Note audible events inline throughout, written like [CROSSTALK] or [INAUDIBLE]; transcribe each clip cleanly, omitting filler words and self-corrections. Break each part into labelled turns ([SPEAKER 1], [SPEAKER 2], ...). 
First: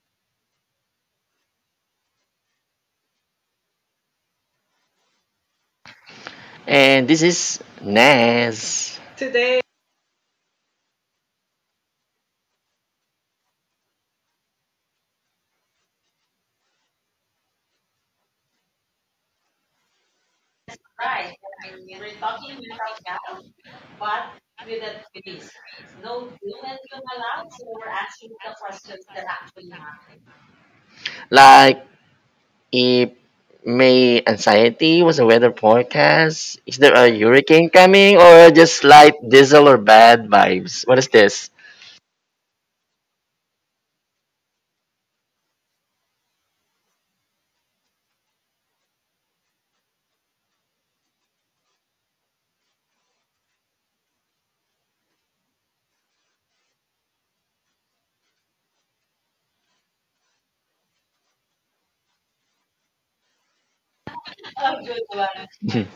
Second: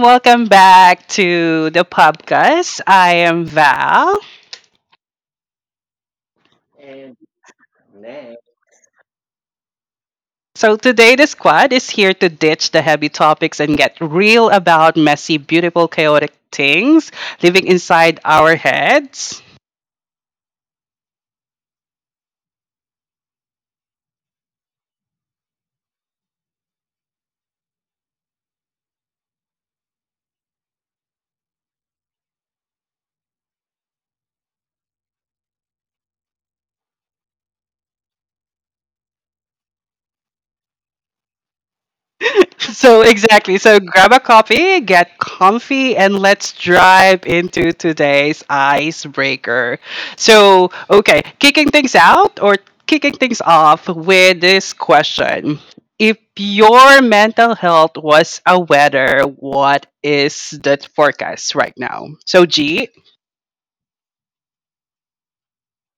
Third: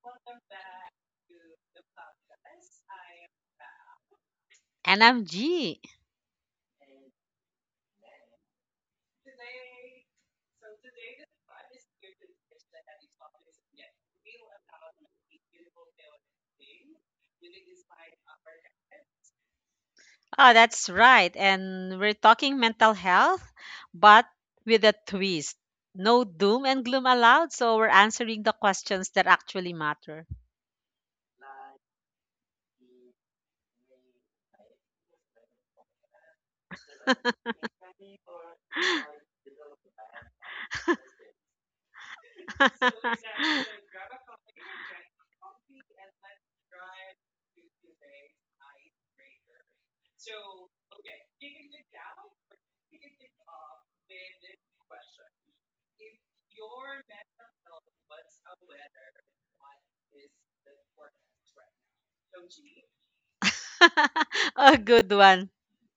[SPEAKER 1] welcome back to the podcast. I am Val.
[SPEAKER 2] And I'm G.
[SPEAKER 3] And this is Naz.
[SPEAKER 1] So, today the squad is here to ditch the heavy topics and get real about messy, beautiful, chaotic things living inside our heads.
[SPEAKER 2] Oh, that's right. And we're talking mental health, but with a twist. No doom and gloom allowed, so we're answering the questions that actually matter.
[SPEAKER 3] Like, if May anxiety was a weather forecast, is there a hurricane coming or just light diesel or bad vibes? What is this?
[SPEAKER 1] [LAUGHS] So
[SPEAKER 2] [LAUGHS]
[SPEAKER 1] exactly. So grab a coffee, get comfy, and let's drive into today's icebreaker. So okay, kicking things out or kicking things off with this question. If your mental health was a weather, what is the forecast right now? So G,
[SPEAKER 2] A good one.
[SPEAKER 3] [LAUGHS]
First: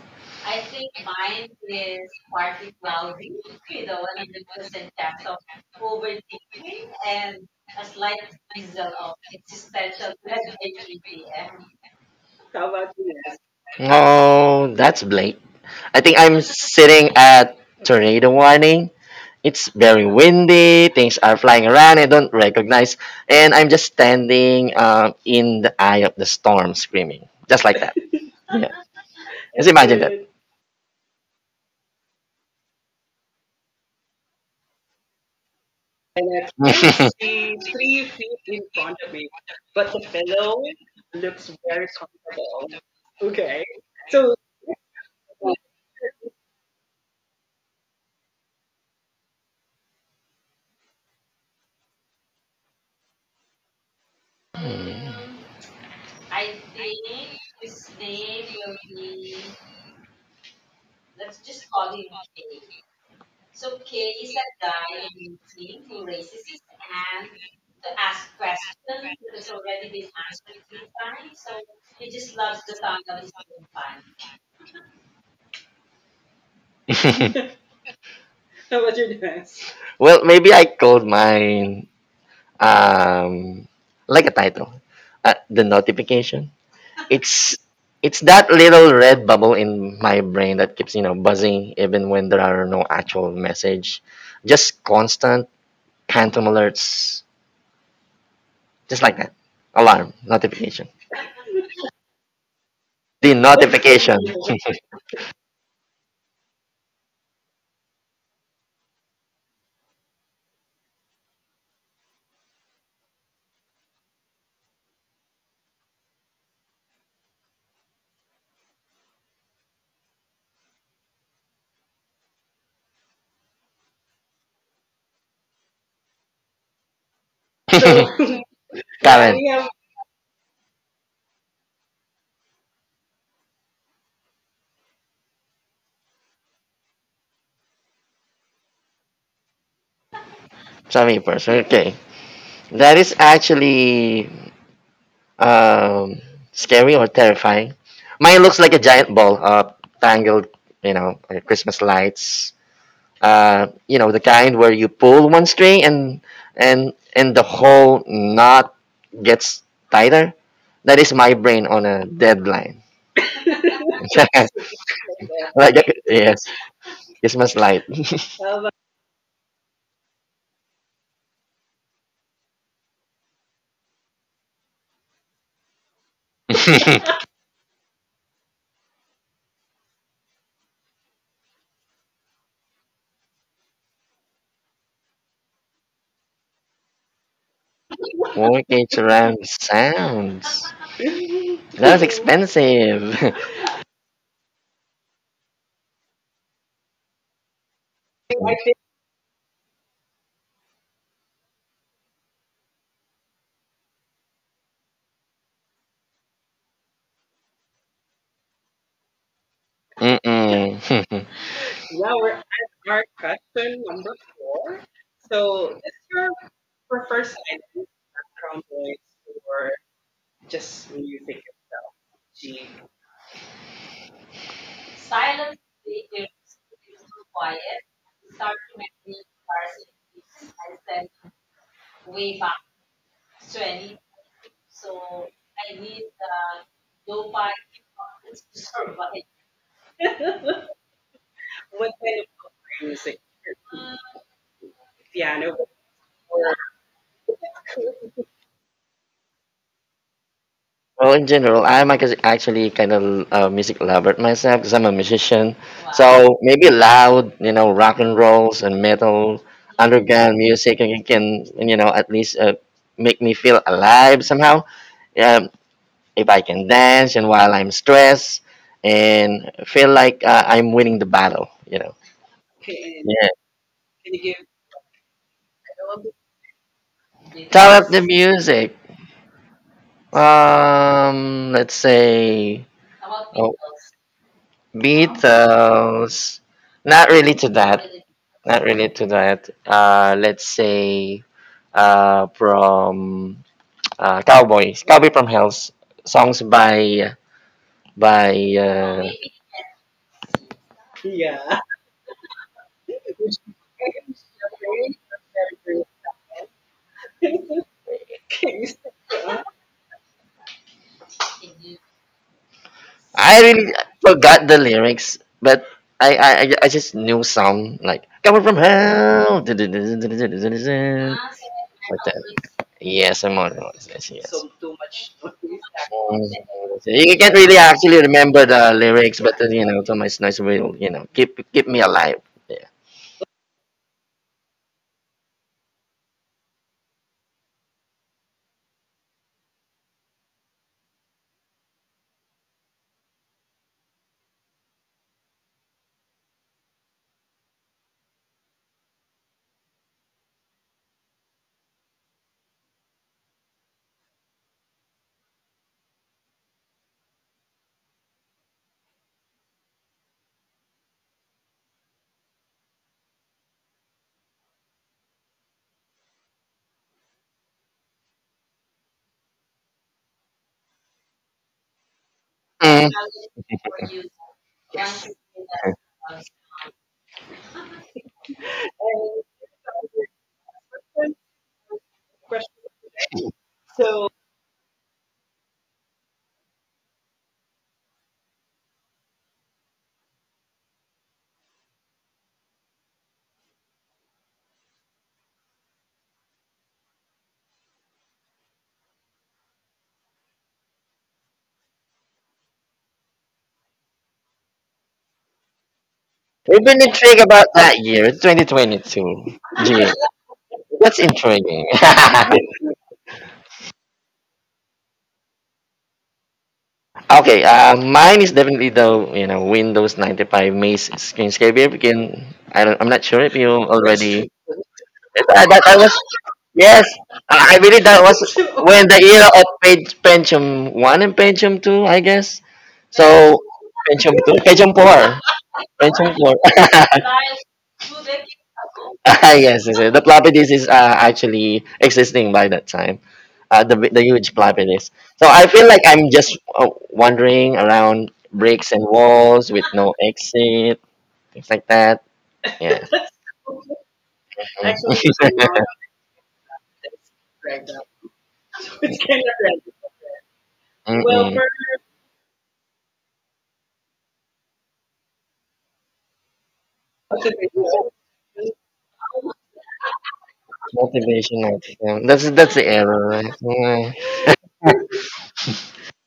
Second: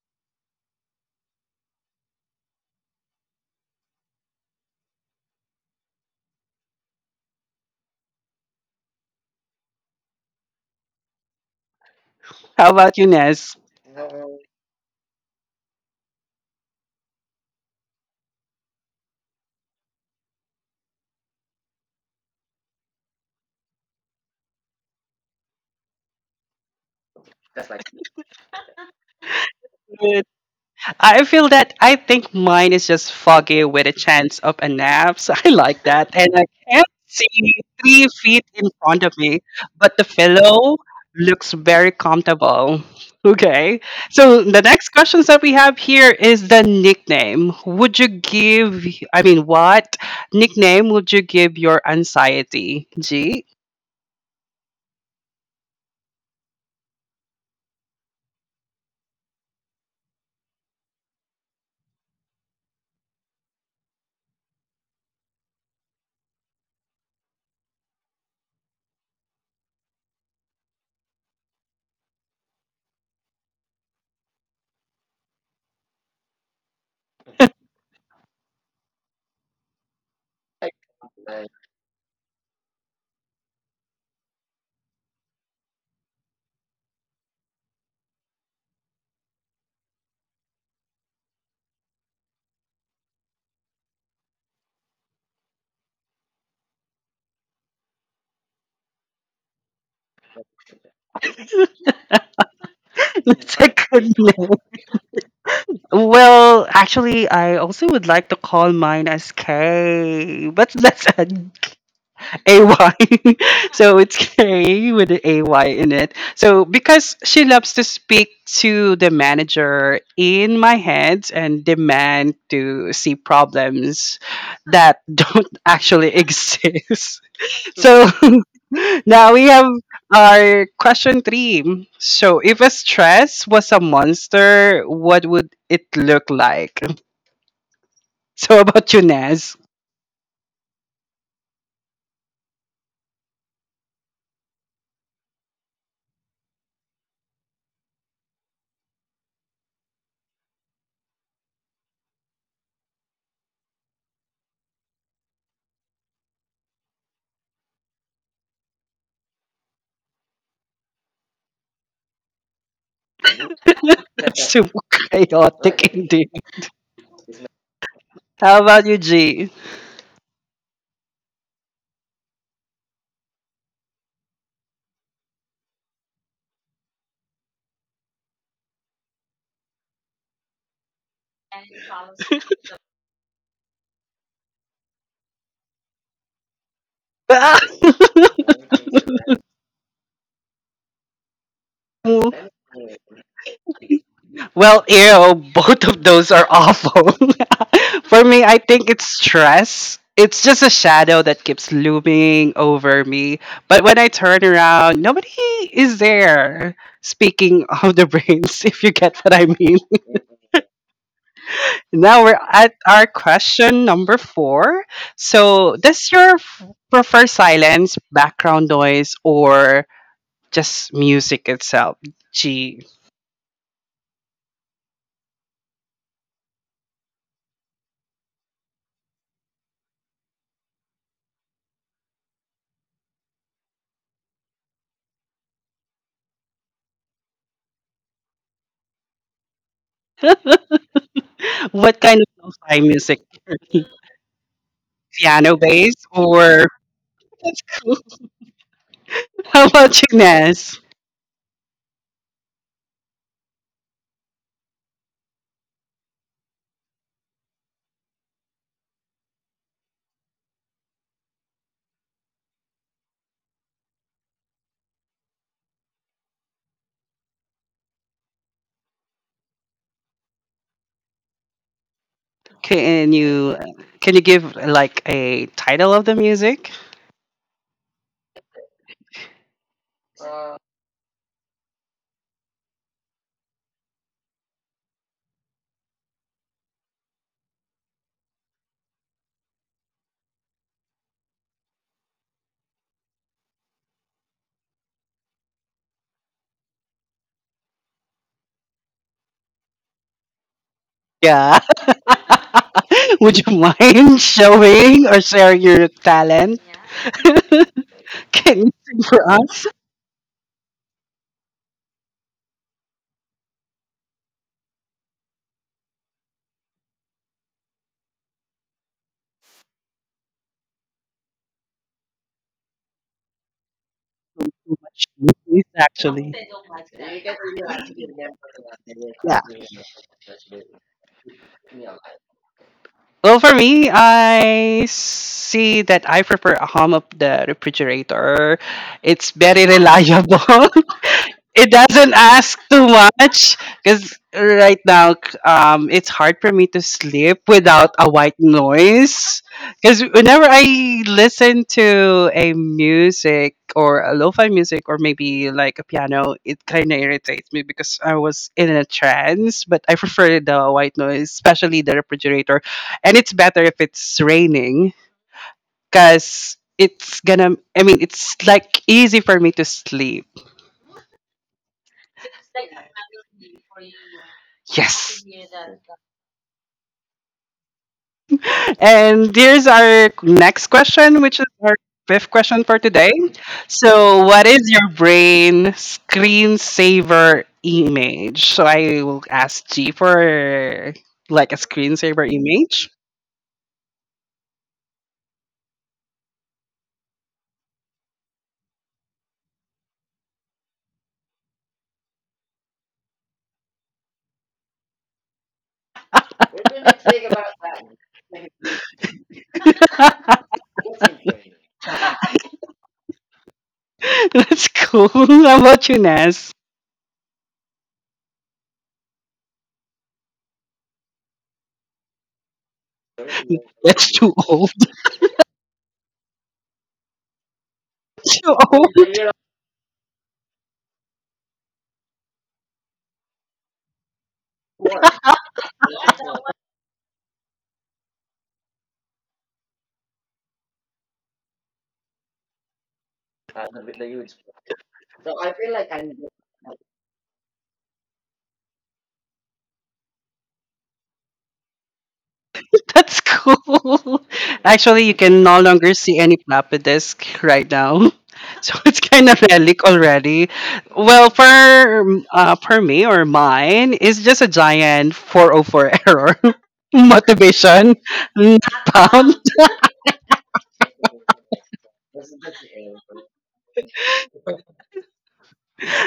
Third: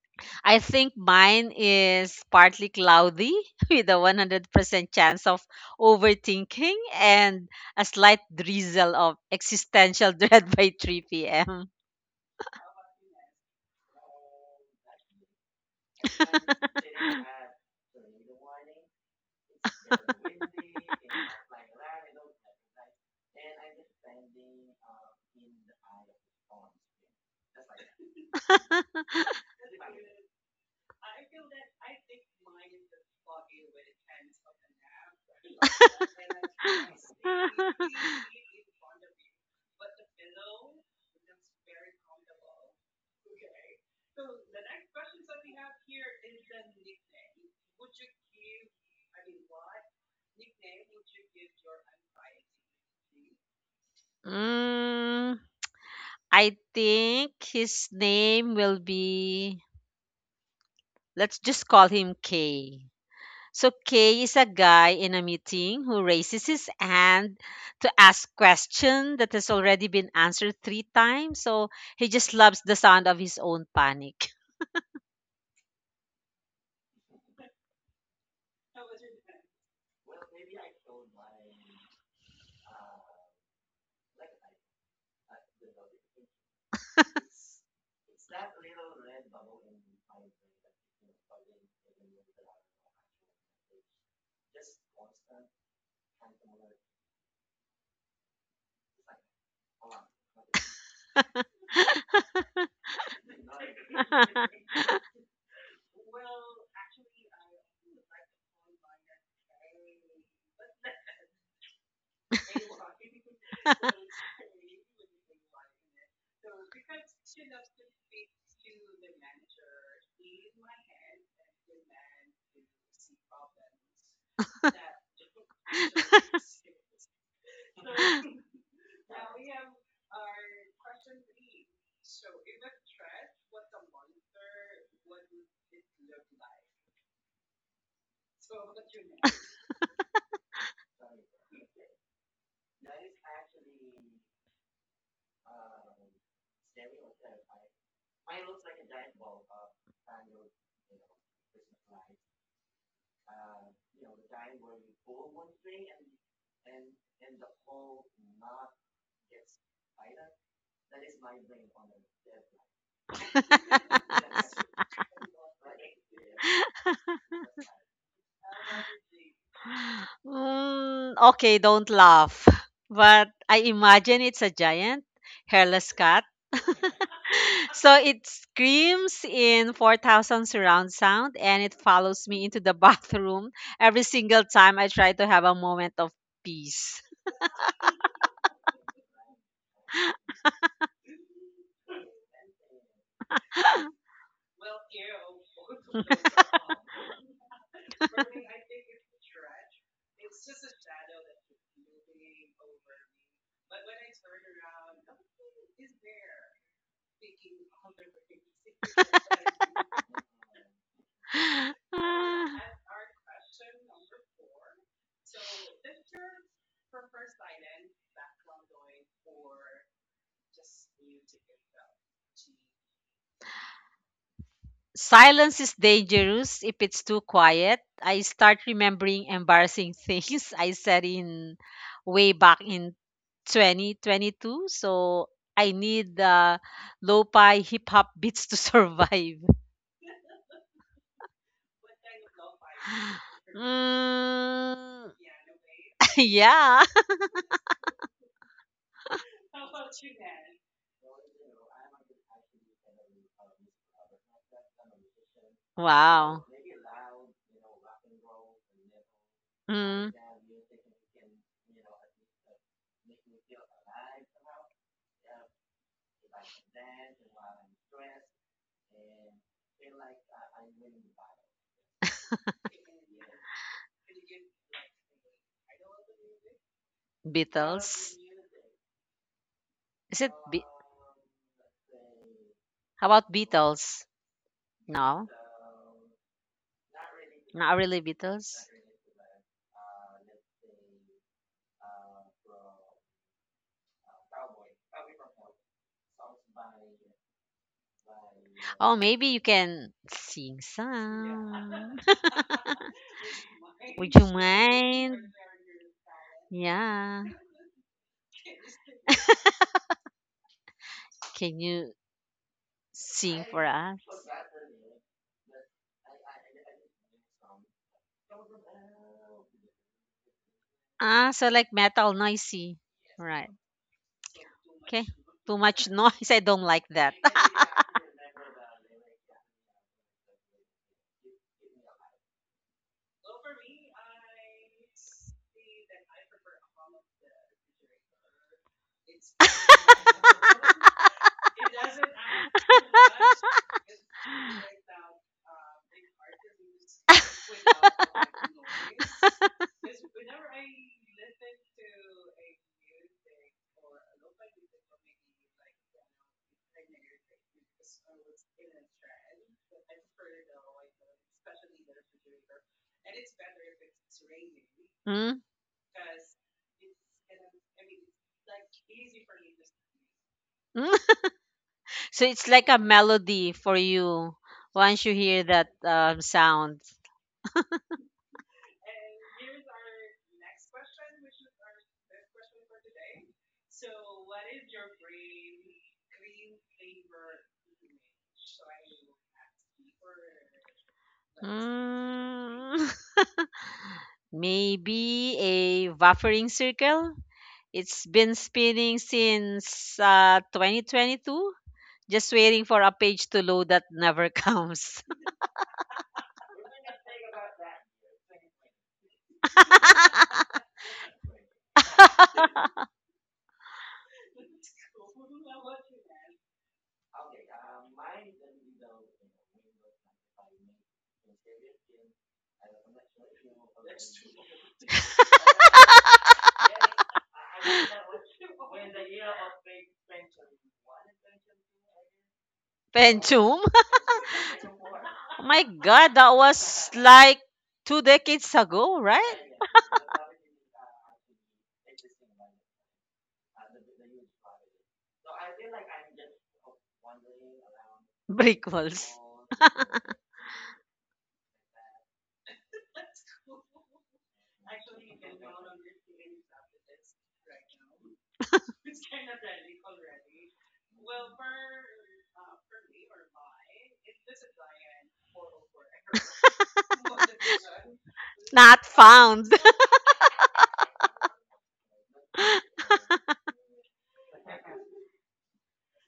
[SPEAKER 2] I think mine is partly cloudy [LAUGHS] with a 100% chance of overthinking and a slight drizzle of existential [LAUGHS] dread by 3 p.m.
[SPEAKER 1] how about you, Nez?
[SPEAKER 3] Oh, that's Blake. I think I'm
[SPEAKER 2] [LAUGHS]
[SPEAKER 3] sitting at tornado warning. It's very windy, things are flying around I don't recognize, and I'm just standing in the eye of the storm screaming, just like that. [LAUGHS] Yeah, just imagine that.
[SPEAKER 1] I feel that I think mine is just foggy with a chance of a nap. So I like that. And I can't see three
[SPEAKER 3] [LAUGHS]
[SPEAKER 1] feet in front of me, but the fellow looks very comfortable. Okay. So the next questions that we have here is the nickname. Would you give, I mean, what nickname would you give your anxiety? G?
[SPEAKER 2] Mm, I think his name will be, let's just call him K. So K is a guy in a meeting who raises his hand to ask question that has already been answered three times. So he just loves the sound of his own panic.
[SPEAKER 3] [LAUGHS] Well, maybe I called mine um like a title, the notification. It's it's that little red bubble in my brain that keeps buzzing even when there are no actual message, just constant phantom alerts, just like that. Alarm notification.
[SPEAKER 1] [LAUGHS]
[SPEAKER 3] The
[SPEAKER 1] That's a good
[SPEAKER 3] notification. [LAUGHS]
[SPEAKER 1] name.
[SPEAKER 3] So
[SPEAKER 2] [LAUGHS]
[SPEAKER 1] Well, actually, I also would like to call mine as K, but [LAUGHS] that's a AY. [LAUGHS] So it's K with the AY in it. So because she loves to speak to the manager in my head and demand to see problems that don't [LAUGHS] actually exist. [LAUGHS] So
[SPEAKER 3] [LAUGHS]
[SPEAKER 2] [LAUGHS]
[SPEAKER 1] [LAUGHS] now
[SPEAKER 3] Karen,
[SPEAKER 1] we have our question three. So if a stress was a monster, what would it look like? [LAUGHS] So how about you, Naz?
[SPEAKER 3] sabi first. Okay, that is actually Um, scary or terrifying? Mine looks like a giant ball of tangled, you know, like Christmas lights. You know, the kind where you pull one string and the whole knot gets tighter. That is my brain on a deadline.
[SPEAKER 1] [LAUGHS] That's so
[SPEAKER 3] [LAUGHS] Yes, like a,
[SPEAKER 1] chaotic indeed.
[SPEAKER 3] yes, Christmas light.
[SPEAKER 1] How about you, G?
[SPEAKER 2] Okay, don't laugh. [LAUGHS] But I imagine it's a giant hairless cat. [LAUGHS]
[SPEAKER 3] [LAUGHS]
[SPEAKER 2] So it screams in 4000 surround sound and it follows me into the [LAUGHS] bathroom every single time I try to have a moment of peace.
[SPEAKER 1] [LAUGHS] Well,
[SPEAKER 3] Mortgage around sounds. That's expensive.
[SPEAKER 1] ew, both of those are awful. [LAUGHS] For me, I think it's stress. It's just a shadow that keeps looming over me. But when I turn around, nobody is there. Speaking of the brains, [LAUGHS] if you get what I mean.
[SPEAKER 3] [LAUGHS] Mm-mm. [LAUGHS]
[SPEAKER 2] [LAUGHS]
[SPEAKER 1] Now we're
[SPEAKER 2] Ah.
[SPEAKER 1] at our question number four. So, does your prefer silence, background noise, or just music itself? Gee,
[SPEAKER 2] Silence is dangerous. If it's too quiet, I start remembering embarrassing things [LAUGHS] I said in way back in 2022. So I need the lo-fi hip hop [LAUGHS] beats to survive.
[SPEAKER 1] what kind of lo-fi
[SPEAKER 2] [LAUGHS]
[SPEAKER 1] music?
[SPEAKER 2] Mm,
[SPEAKER 1] Piano based
[SPEAKER 2] [LAUGHS]
[SPEAKER 1] or
[SPEAKER 2] yeah.
[SPEAKER 1] [LAUGHS] that's cool. How about you, Ness?
[SPEAKER 3] Well, in general, actually kind of a music lover myself because I'm a musician. So
[SPEAKER 2] Wow.
[SPEAKER 3] maybe loud, you know, rock and rolls and metal,
[SPEAKER 2] Mm,
[SPEAKER 3] underground music, and it can, you know, at least make me feel alive somehow. Um, if I can dance and while I'm stressed and feel like I'm winning the battle, you know.
[SPEAKER 1] Can
[SPEAKER 3] Yeah.
[SPEAKER 1] you give like a title of the music?
[SPEAKER 3] Top up
[SPEAKER 2] Beatles.
[SPEAKER 3] the music.
[SPEAKER 2] Is it?
[SPEAKER 3] Let's say.
[SPEAKER 2] How about
[SPEAKER 3] Oh,
[SPEAKER 2] Beatles? No,
[SPEAKER 3] Beatles. Not really to
[SPEAKER 2] not
[SPEAKER 3] that.
[SPEAKER 2] really Beatles.
[SPEAKER 3] Not really to that. Let's say from Cowboys. Cowboy from Hell's songs by
[SPEAKER 2] Oh,
[SPEAKER 3] uh,
[SPEAKER 2] maybe you can sing
[SPEAKER 1] Yeah. [LAUGHS]
[SPEAKER 2] some.
[SPEAKER 1] Would you
[SPEAKER 2] [LAUGHS] Would
[SPEAKER 1] mind
[SPEAKER 2] you
[SPEAKER 1] showing
[SPEAKER 2] mind?
[SPEAKER 1] or sharing your talent?
[SPEAKER 2] Yeah.
[SPEAKER 1] [LAUGHS] Can you sing for us?
[SPEAKER 2] Can you
[SPEAKER 3] I
[SPEAKER 2] sing for
[SPEAKER 3] really
[SPEAKER 2] us?
[SPEAKER 3] forgot the lyrics, but I just knew some like coming from hell, [LAUGHS] like
[SPEAKER 2] Ah, so like metal
[SPEAKER 3] that.
[SPEAKER 2] noisy.
[SPEAKER 3] Yes, I'm
[SPEAKER 2] Right.
[SPEAKER 3] on it. Yes, yes.
[SPEAKER 2] Okay. Too
[SPEAKER 1] Please,
[SPEAKER 2] much [LAUGHS] noise.
[SPEAKER 1] actually,
[SPEAKER 2] I don't like that.
[SPEAKER 3] You can't really
[SPEAKER 2] [LAUGHS]
[SPEAKER 3] actually remember the lyrics, but
[SPEAKER 1] yeah.
[SPEAKER 3] then, you know, Thomas Nice will keep me alive. Yeah.
[SPEAKER 1] Well, for me, I see that I prefer a hum of the refrigerator. It's very reliable, [LAUGHS] it doesn't ask too much because right now, it's hard for me to sleep without a white noise, because whenever I listen to a music or a lo-fi music or maybe like a piano, it kind of irritates me because I was in a trance, but I prefer the white noise, especially the refrigerator. And it's better if it's raining
[SPEAKER 2] Hmm.
[SPEAKER 1] because it's gonna, I mean, it's like easy for me to sleep.
[SPEAKER 2] Hmm? So it's like a
[SPEAKER 3] Mm.
[SPEAKER 2] melody for you once you
[SPEAKER 1] Yes.
[SPEAKER 2] hear that sound.
[SPEAKER 1] And here's our next question, which is our fifth question for today. So, what is your brain screensaver image? So, I will ask G for like a screensaver
[SPEAKER 2] Mm,
[SPEAKER 1] image.
[SPEAKER 2] [LAUGHS] maybe a buffering circle. It's been spinning since 2022, just waiting for a page to load that never comes.
[SPEAKER 3] We've been intrigued about that year, 2022.
[SPEAKER 2] [LAUGHS]
[SPEAKER 3] Gee, that's intriguing. [LAUGHS]
[SPEAKER 1] [LAUGHS] That's cool. How about you, Ness?
[SPEAKER 3] Okay, mine is definitely the you know Windows 95 Maze Screenscape. If you can, I don't, I'm not sure if you already.
[SPEAKER 1] That's too old.
[SPEAKER 3] That was yes, I believe that was
[SPEAKER 1] [LAUGHS] Too
[SPEAKER 3] when the
[SPEAKER 1] old.
[SPEAKER 3] era of page, Pentium One and Pentium Two, I guess. So
[SPEAKER 2] Pentium.
[SPEAKER 3] Pentium Two, Pentium Four,
[SPEAKER 2] [LAUGHS] My
[SPEAKER 3] Pentium
[SPEAKER 2] God, that
[SPEAKER 3] Four.
[SPEAKER 2] was
[SPEAKER 3] [LAUGHS]
[SPEAKER 2] like two decades ago, right?
[SPEAKER 3] Ah, yes, yes, yes. The floppy disk is actually existing by that time. Uh, the huge plot it is. So I feel like I'm just wandering around
[SPEAKER 2] Brick
[SPEAKER 3] bricks and
[SPEAKER 2] walls.
[SPEAKER 3] walls with no exit, things like that. Yeah.
[SPEAKER 1] [LAUGHS] That's cool. Actually, you can no
[SPEAKER 3] Mm. [LAUGHS]
[SPEAKER 1] longer see any plapidisk right now. [LAUGHS] So it's kind of relic already. Well,
[SPEAKER 3] Mm-mm.
[SPEAKER 1] for for me or mine, it's just a giant 404 error. [LAUGHS] Motivation,
[SPEAKER 2] [LAUGHS]
[SPEAKER 1] not
[SPEAKER 2] Not
[SPEAKER 1] pound.
[SPEAKER 2] found.
[SPEAKER 3] Motivation autism. That's the error, right? Yeah.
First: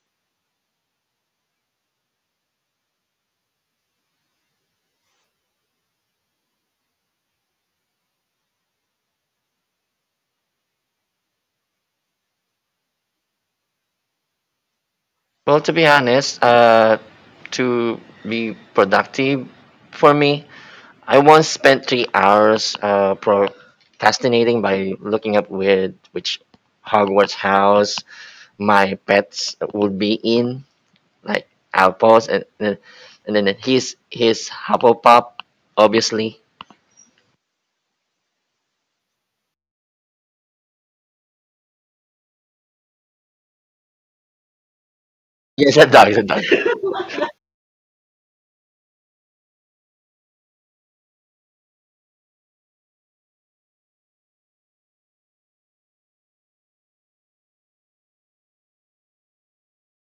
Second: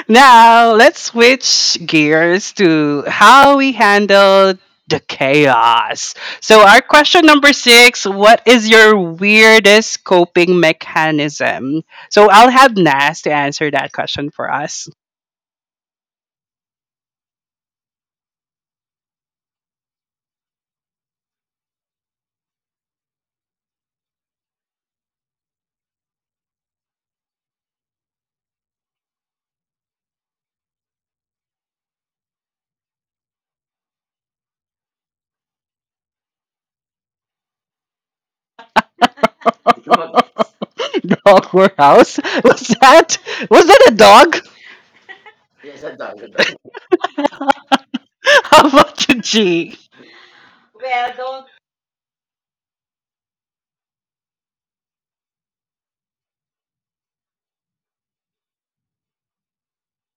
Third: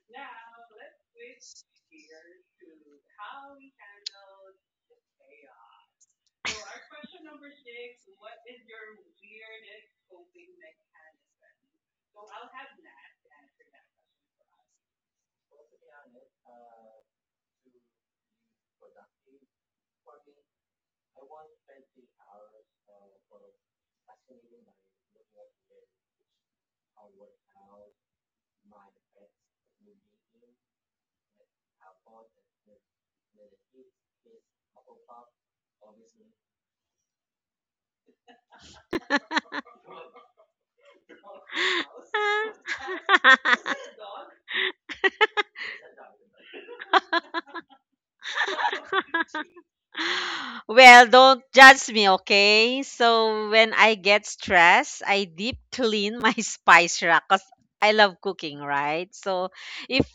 [SPEAKER 1] Now, let's switch gears to how we handle the chaos. So, our question number six. What is your weirdest coping mechanism? So, I'll have Nas to answer that question for us.
[SPEAKER 3] Well, to be honest, to be productive for me, I once spent 3 hours procrastinating by looking up where which Hogwarts house my pets would be in. Like our boss and then he's Hufflepuff obviously.
[SPEAKER 1] [LAUGHS] Dog warehouse? Was that, was
[SPEAKER 2] [LAUGHS]
[SPEAKER 1] that a dog?
[SPEAKER 3] Yes, a dog, it's a dog. [LAUGHS]
[SPEAKER 1] [LAUGHS] How about you, G?
[SPEAKER 2] Well, don't judge me, okay? So when I get stressed, I deep clean my [LAUGHS] spice rack because I love cooking, right? So if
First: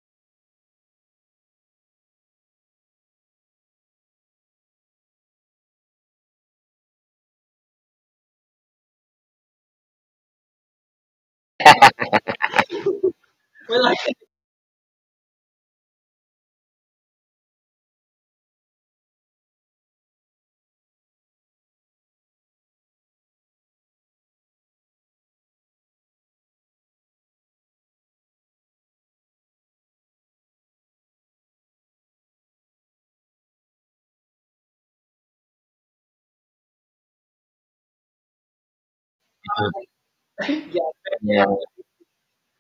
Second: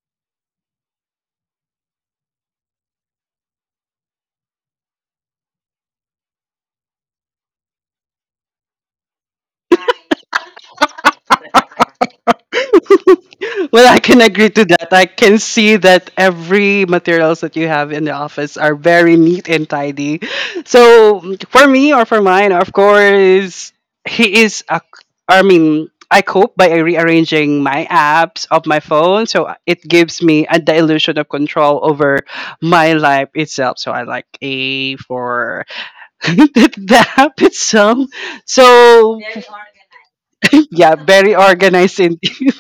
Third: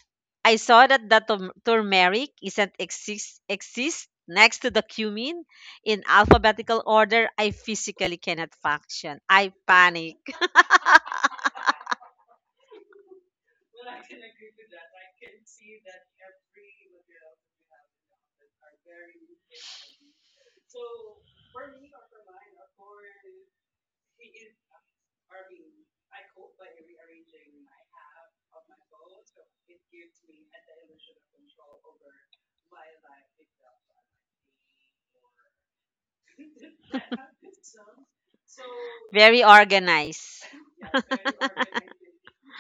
[SPEAKER 2] I saw that the turmeric isn't exist exist next to the cumin in alphabetical order, I physically cannot function. I panic. [LAUGHS]
[SPEAKER 1] Well, I can agree to that. I can see that every materials that you have in the office are very neat and tidy. So for me or for mine, of course, he is. A, I mean, I cope by rearranging my apps of my phone, so it gives me a, the illusion of control over my life itself. So I like a for [LAUGHS] the, the app itself. So
[SPEAKER 2] Very organized.
[SPEAKER 1] [LAUGHS] yeah, very
[SPEAKER 3] Yeah,
[SPEAKER 1] organized indeed.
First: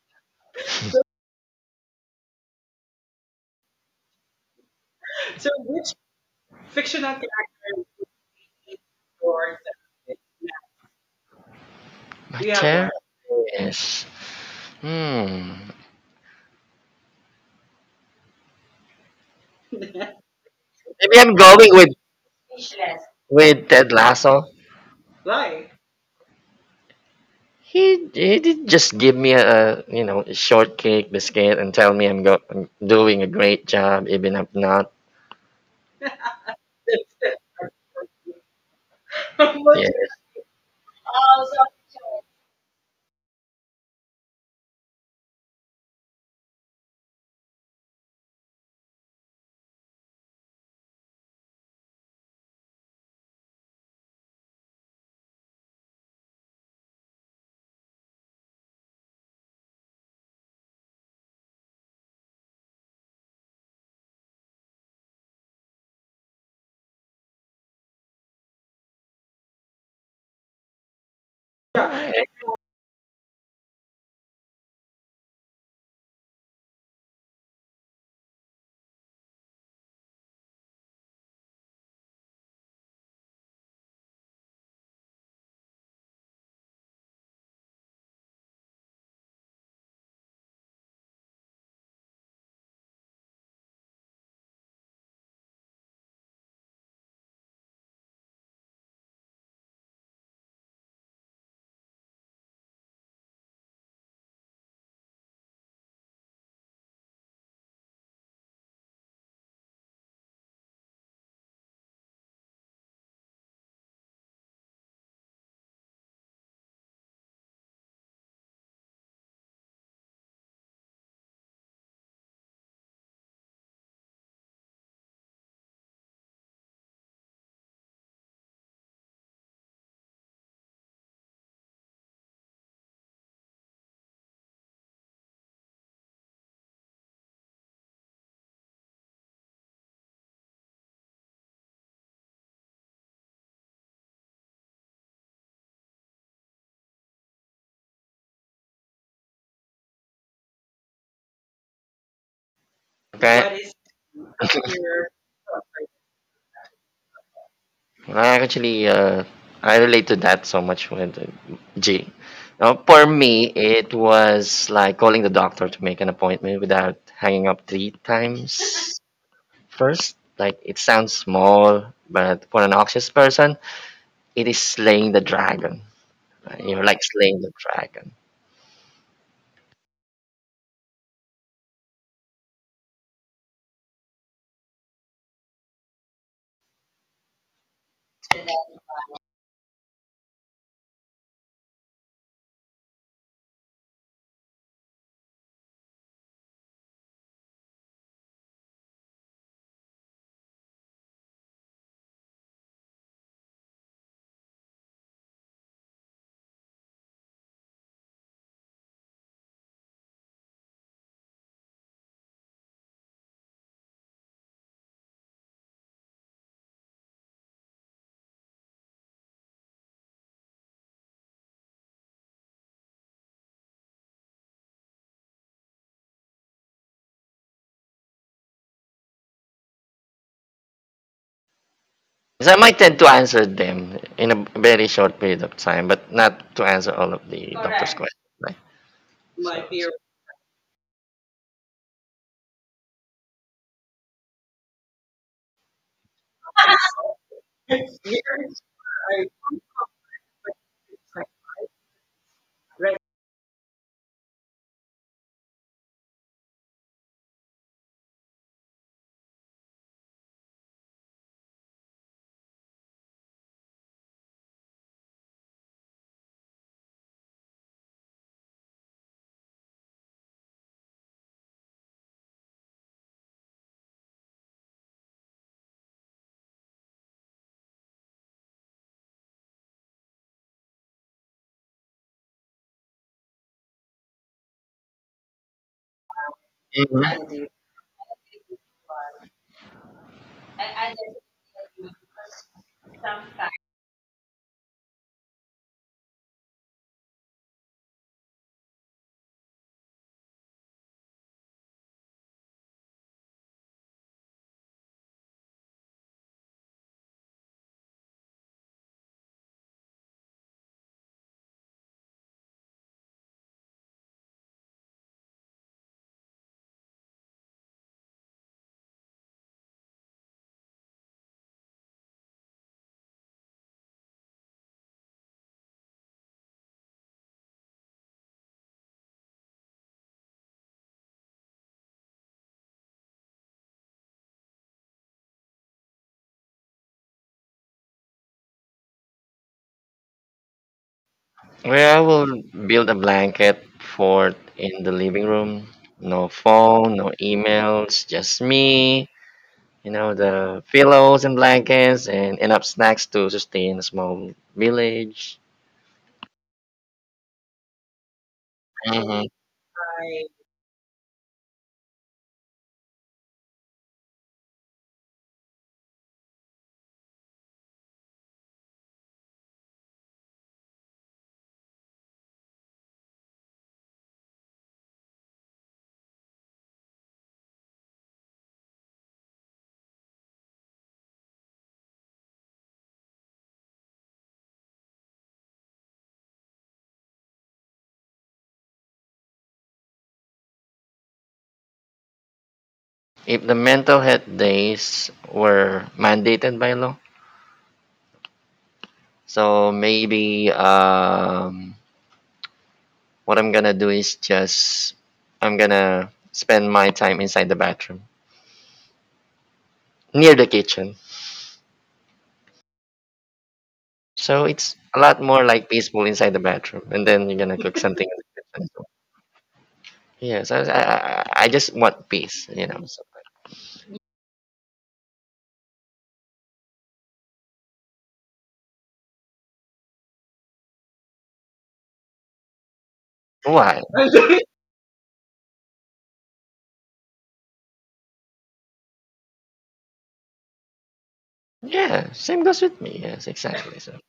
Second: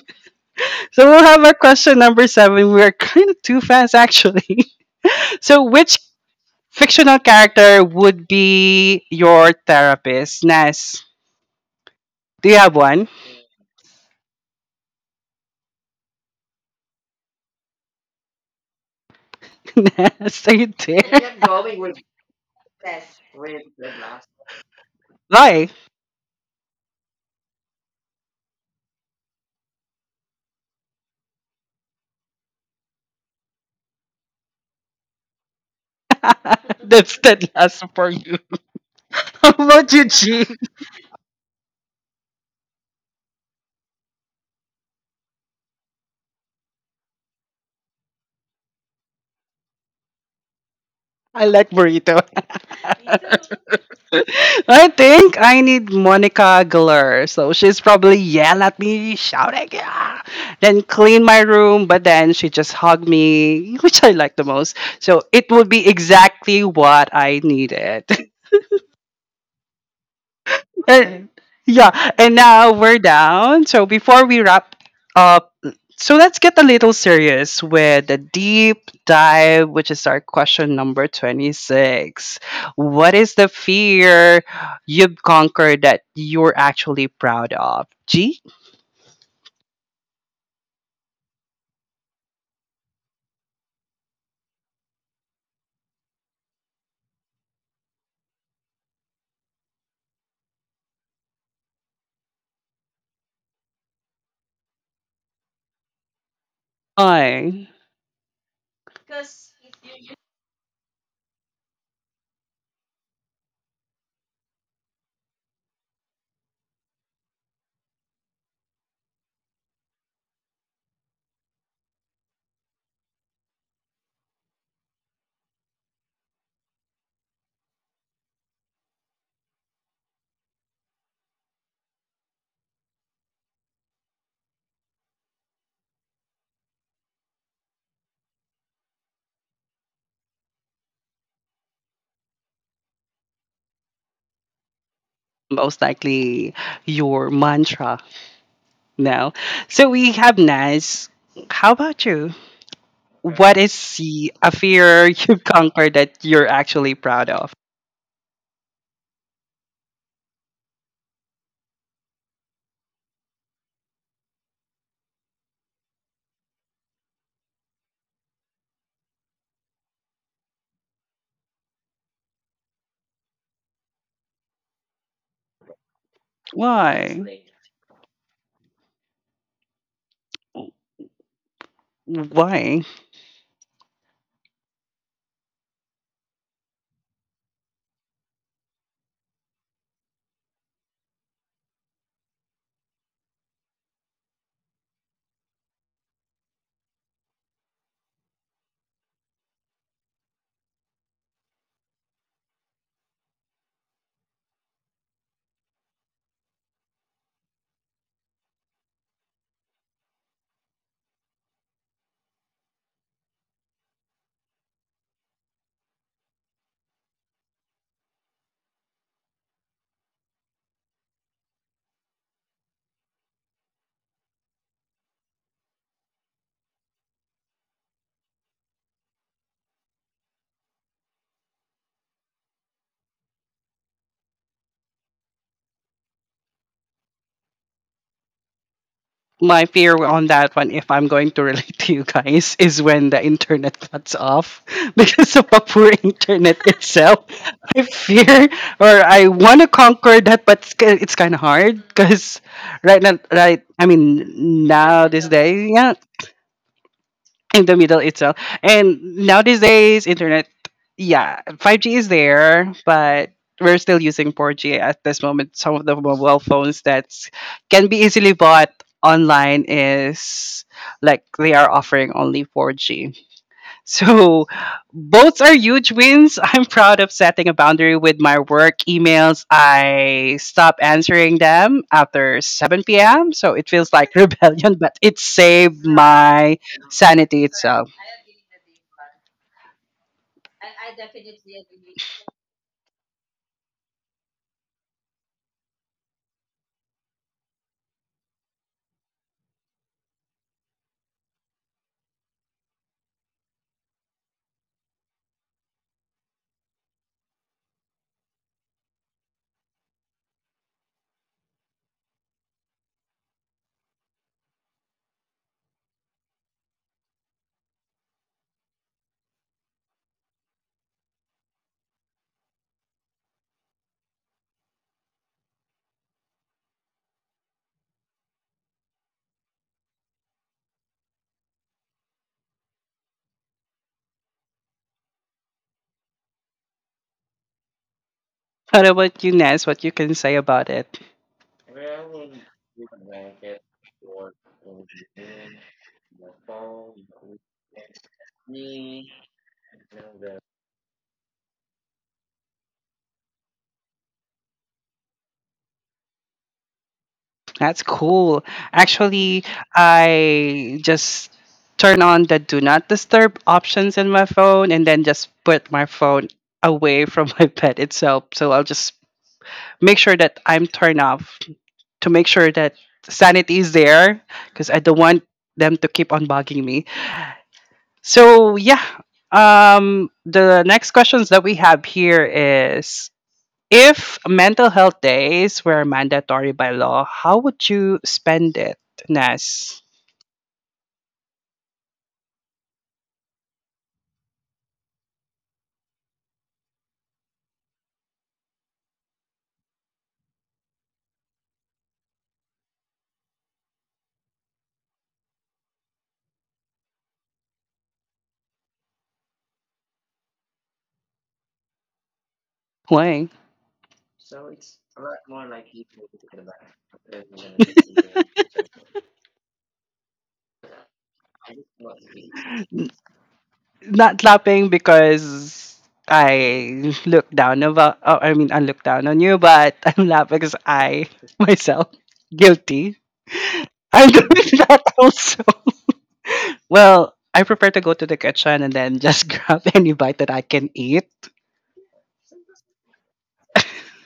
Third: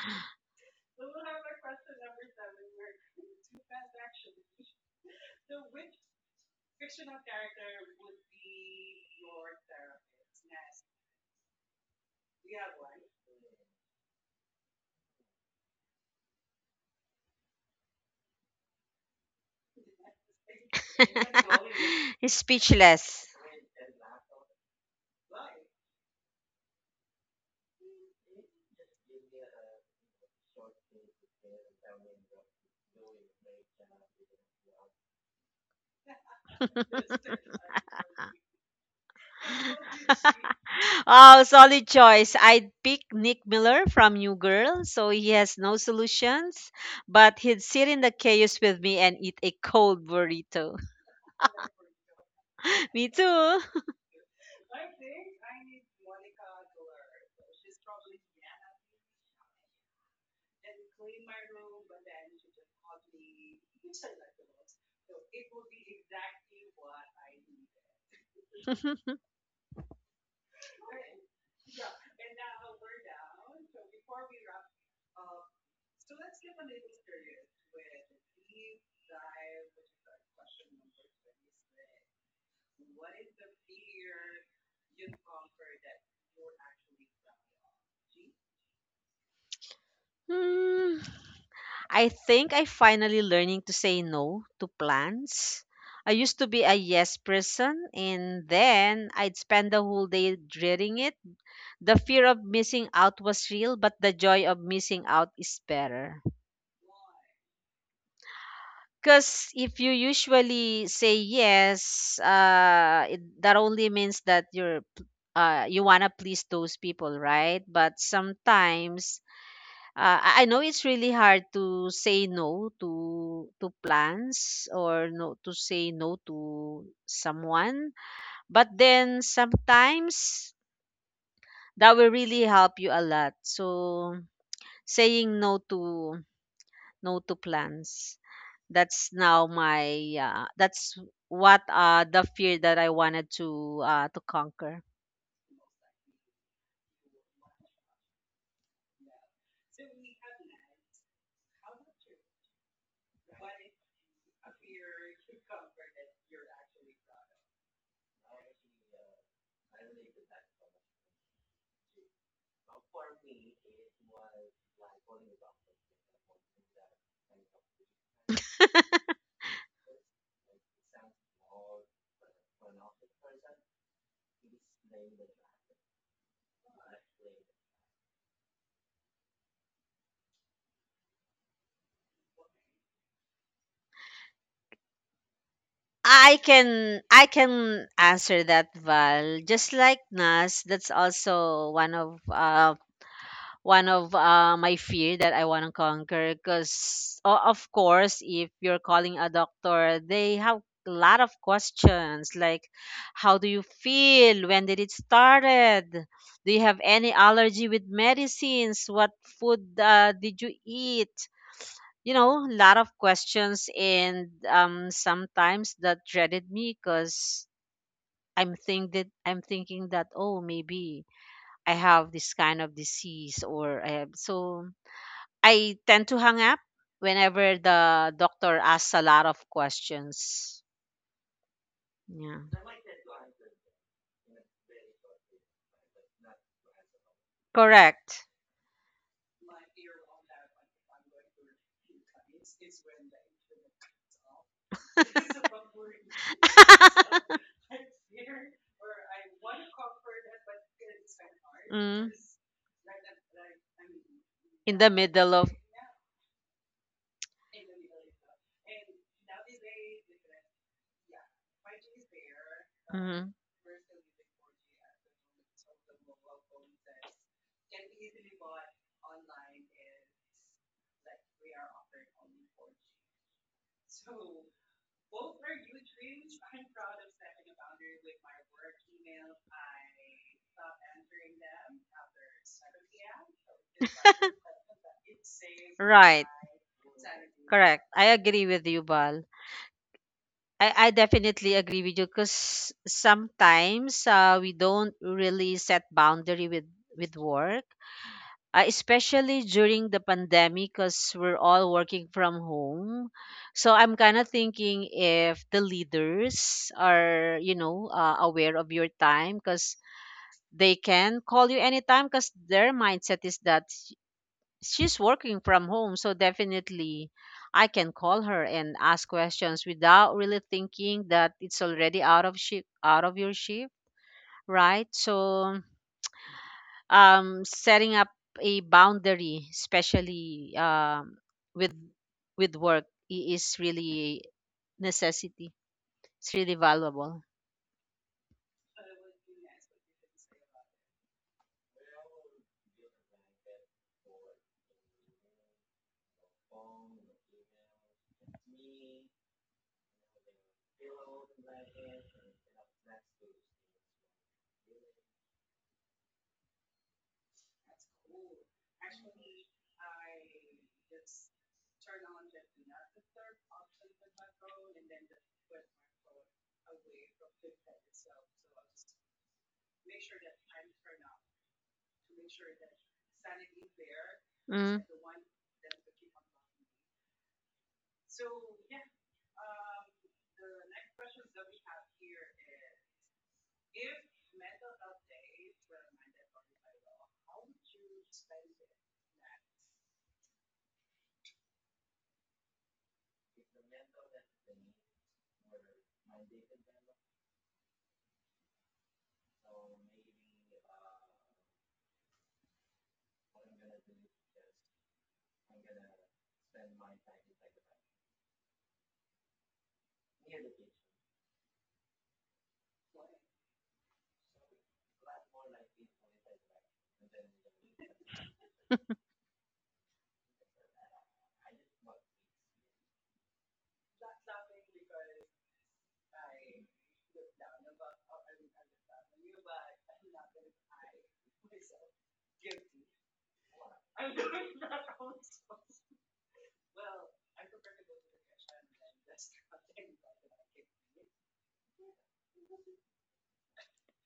[SPEAKER 1] So we'll have our question number seven. We're kind of too fast, actually. [LAUGHS] So, which fictional character would be your therapist? Nas,
[SPEAKER 3] my
[SPEAKER 1] do you have
[SPEAKER 3] chair.
[SPEAKER 1] one?
[SPEAKER 3] Yes. Hmm,
[SPEAKER 1] [LAUGHS] Nas, are you
[SPEAKER 3] maybe I'm
[SPEAKER 2] [LAUGHS]
[SPEAKER 3] going
[SPEAKER 1] there?
[SPEAKER 2] Speechless.
[SPEAKER 3] with Ted Lasso.
[SPEAKER 1] Why?
[SPEAKER 3] He did just give me, a you know, a shortcake biscuit and tell me I'm doing a great job even if not. [LAUGHS]
[SPEAKER 1] [LAUGHS] That's the last for you. [LAUGHS] How
[SPEAKER 3] Yes.
[SPEAKER 1] about you,
[SPEAKER 3] Yeah.
[SPEAKER 1] G?
[SPEAKER 2] Oh, solid choice. I'd pick Nick Miller from New Girl, so he has no solutions, but he'd sit in the chaos with me and eat a cold burrito.
[SPEAKER 1] I like burrito.
[SPEAKER 2] [LAUGHS] Me too.
[SPEAKER 1] I think I need Monica Geller. So she's probably yell at me, shouting, yeah, then clean my room. But then she just hugged me, which I like the most. So it would be exactly what I needed.
[SPEAKER 2] [LAUGHS]
[SPEAKER 1] [LAUGHS] And yeah. And now we're down. So before we wrap up, so let's get a little serious with the deep dive, which is our question number 26. What is the fear you've conquered that you're actually proud of? G?
[SPEAKER 2] Hmm, I think I finally learning to say no to plans. I used to be a yes person and then I'd spend the whole day dreading it. The fear of missing out was real, but the joy of missing out is better.
[SPEAKER 1] I
[SPEAKER 2] Because if you usually say yes, that only means that you wanna please those people, right? But sometimes uh, I know it's really hard to say no to plans or no to say no to someone. But then sometimes that will really help you a lot. So saying no to plans. That's now my that's what the fear that I wanted to conquer.
[SPEAKER 1] most likely your mantra now. So we have Naz. How about you? What
[SPEAKER 3] Okay,
[SPEAKER 1] is the a fear [LAUGHS] you've conquered that you're actually proud of?
[SPEAKER 3] I actually, I relate to that so much with G. Now, for me, it was like calling the doctor to make an appointment without hanging up three times
[SPEAKER 2] [LAUGHS]
[SPEAKER 3] first. Like, it sounds small, but for an anxious person, it is slaying the dragon. You're like
[SPEAKER 1] Why?
[SPEAKER 3] slaying the dragon.
[SPEAKER 1] Why?
[SPEAKER 2] I can answer that, Val. Just like Nas, that's also one of my fear that I want to conquer, because of course if you're calling a doctor they have a lot of questions like how do you feel, when did it started, do you have any allergy with medicines, what food did you eat, you know, a lot of questions. And sometimes that dreaded me because I'm thinking that, oh, maybe I have this kind of disease or I have. So I tend to hang up whenever the doctor asks a lot of questions. Yeah.
[SPEAKER 3] So I might tend to answer them in a very short period of time, but not to answer all of the doctor's
[SPEAKER 2] Correct.
[SPEAKER 3] questions.
[SPEAKER 1] My fear on that one, if I'm going to relate to you guys, [LAUGHS] is when the internet cuts off [LAUGHS] because of a poor internet [LAUGHS] itself. I fear or I want to conquer that, but it's kind of hard
[SPEAKER 2] Mm.
[SPEAKER 1] because right now, right, I mean,
[SPEAKER 2] In the
[SPEAKER 1] now this
[SPEAKER 2] middle of.
[SPEAKER 1] day, yeah, in the middle itself. And nowadays, internet, yeah, 5G is there,
[SPEAKER 2] Mhm.
[SPEAKER 1] but we're still using 4G at this moment. Some of the mobile phones that can be easily bought online is like they are offering only 4G. So both are huge wins. [LAUGHS] I'm proud of setting a boundary with my work emails. I stop answering them after 7 p.m. So it feels like [LAUGHS] rebellion, but it saved
[SPEAKER 2] Right.
[SPEAKER 1] my
[SPEAKER 3] Right?
[SPEAKER 1] sanity
[SPEAKER 3] Mhm.
[SPEAKER 2] Correct.
[SPEAKER 1] itself.
[SPEAKER 2] I agree with you, Bal. I definitely agree with you because sometimes we don't really set boundary with work, especially during the pandemic because we're all working from home. So I'm kind of thinking if the leaders are, you know, aware of your time, because they can call you anytime because their mindset is that she's working from home. So definitely I can call her and ask questions without really thinking that it's already out of your shift, right? So setting up a boundary, especially with work, is really necessity. It's really valuable.
[SPEAKER 1] What about you, Ness? What you can say about it?
[SPEAKER 3] Well, I will build a blanket fort in the living room. No phone, no emails, just me. You know, the pillows and blankets and enough snacks to sustain a small village.
[SPEAKER 1] That's cool.
[SPEAKER 3] Mhm.
[SPEAKER 1] Actually, I just turn on the do not disturb options in my phone and then just put my phone away from [LAUGHS] my bed itself. So I'll just make sure that I'm turned off to make sure that sanity is there because
[SPEAKER 2] Mm.
[SPEAKER 1] I don't want them to keep on bugging me. So yeah. The next questions that we have here is, if mental health days were mandatory by law, how would you spend it, Nas?
[SPEAKER 3] If the mental health days were mandated by law, so maybe what I'm gonna do is just I'm gonna spend my time inside the bathroom near the kitchen.
[SPEAKER 1] Why?
[SPEAKER 3] So it's a lot more like peaceful inside the bathroom, and then you're gonna cook something in the kitchen. So, yes, I just want peace, you know.
[SPEAKER 1] N-
[SPEAKER 3] So,
[SPEAKER 1] not laughing because I look down about. Oh, I mean, I look down on you, but [LAUGHS] I'm laughing because I [LAUGHS] myself guilty.
[SPEAKER 3] why?
[SPEAKER 1] I'm doing [LAUGHS] that also. Well, I prefer to go to the kitchen and then just [LAUGHS] grab any bite that I can eat.
[SPEAKER 3] Yeah, same goes with me. Yes, exactly. So,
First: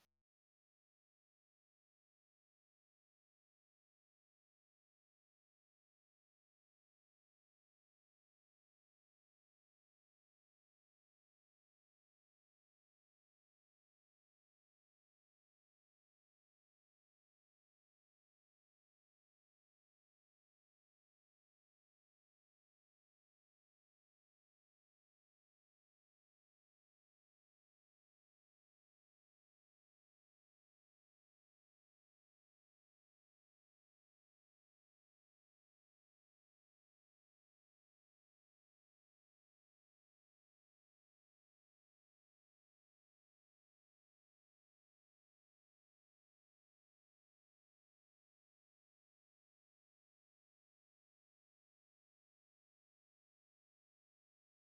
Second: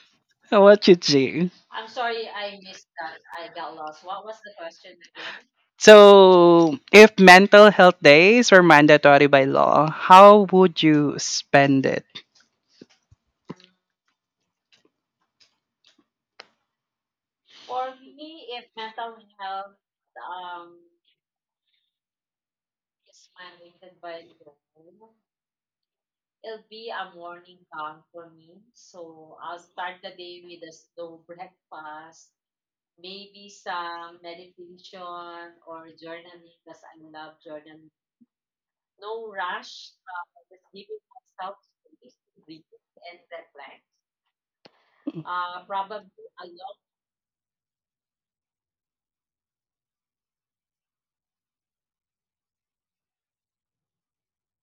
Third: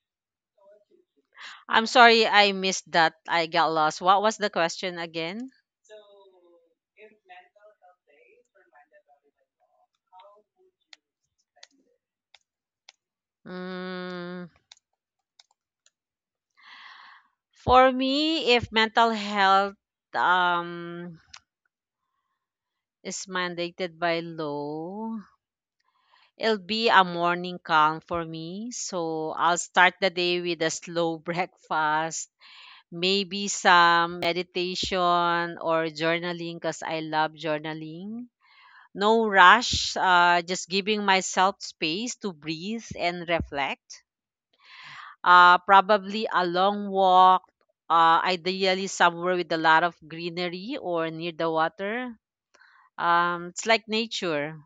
[SPEAKER 1] How about you, G?
[SPEAKER 2] I'm sorry, I missed that. I got lost. What was the question again?
[SPEAKER 1] So, if mental health days were mandatory by law, how would you spend it?
[SPEAKER 2] Mm, for me, if mental health um, is mandated by law, it'll be a morning calm for me. So I'll start the day with a slow [LAUGHS] breakfast, maybe some meditation or journaling, because I love journaling. No rush, just giving myself space to breathe and reflect. Probably a long walk, ideally somewhere with a lot of greenery or near the water. It's like nature.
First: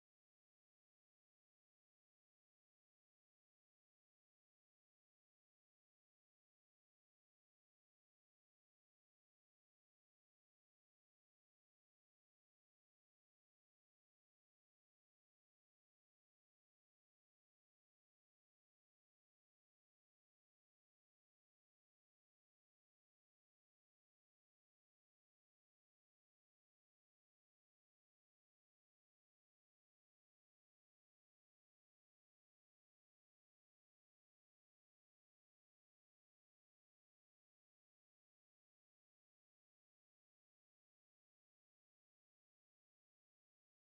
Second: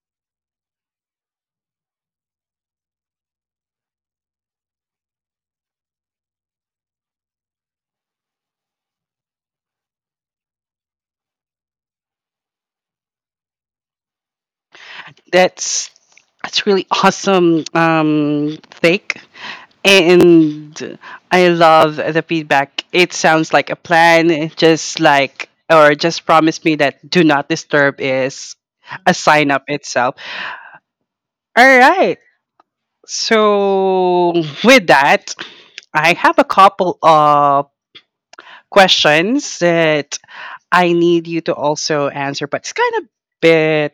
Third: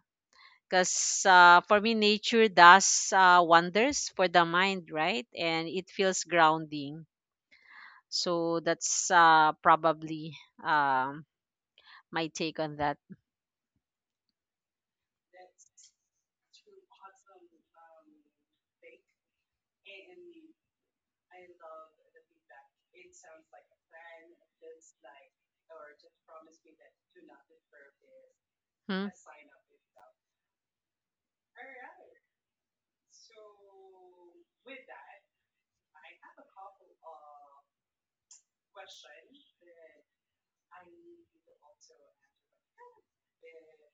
[SPEAKER 2] Because for me, nature does wonders for the mind, right? And it feels grounding. So that's probably um, my take on that.
[SPEAKER 1] That's that's really awesome take, and I love the feedback. It sounds like a plan, just like or just promise me that do not disturb is
[SPEAKER 2] Hmm?
[SPEAKER 1] a sign up itself. All right. So with that, I have a couple of questions that I need you to also answer, but it's kind of bit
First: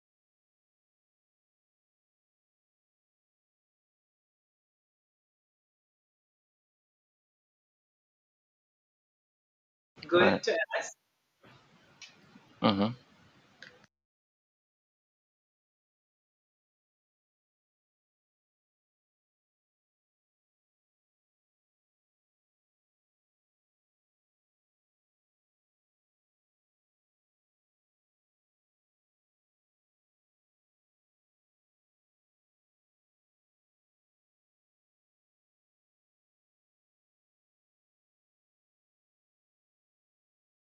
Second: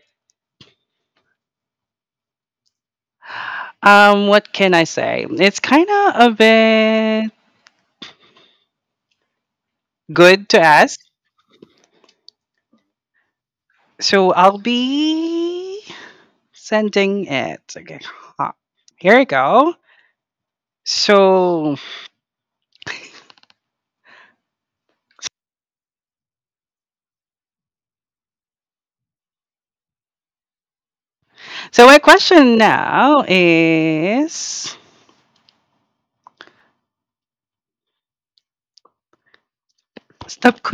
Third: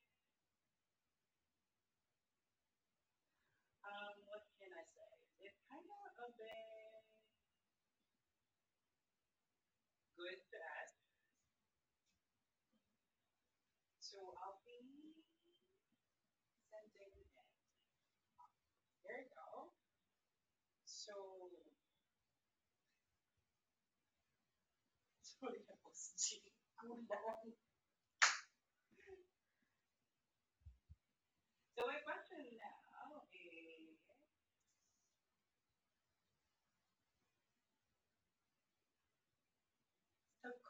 [SPEAKER 1] what can I say? It's kind of a bit
[SPEAKER 3] but
[SPEAKER 1] good to ask.
[SPEAKER 3] ask.
[SPEAKER 1] So I'll be sending it. Okay. Ah, here we go. So so my question now is stop [LAUGHS]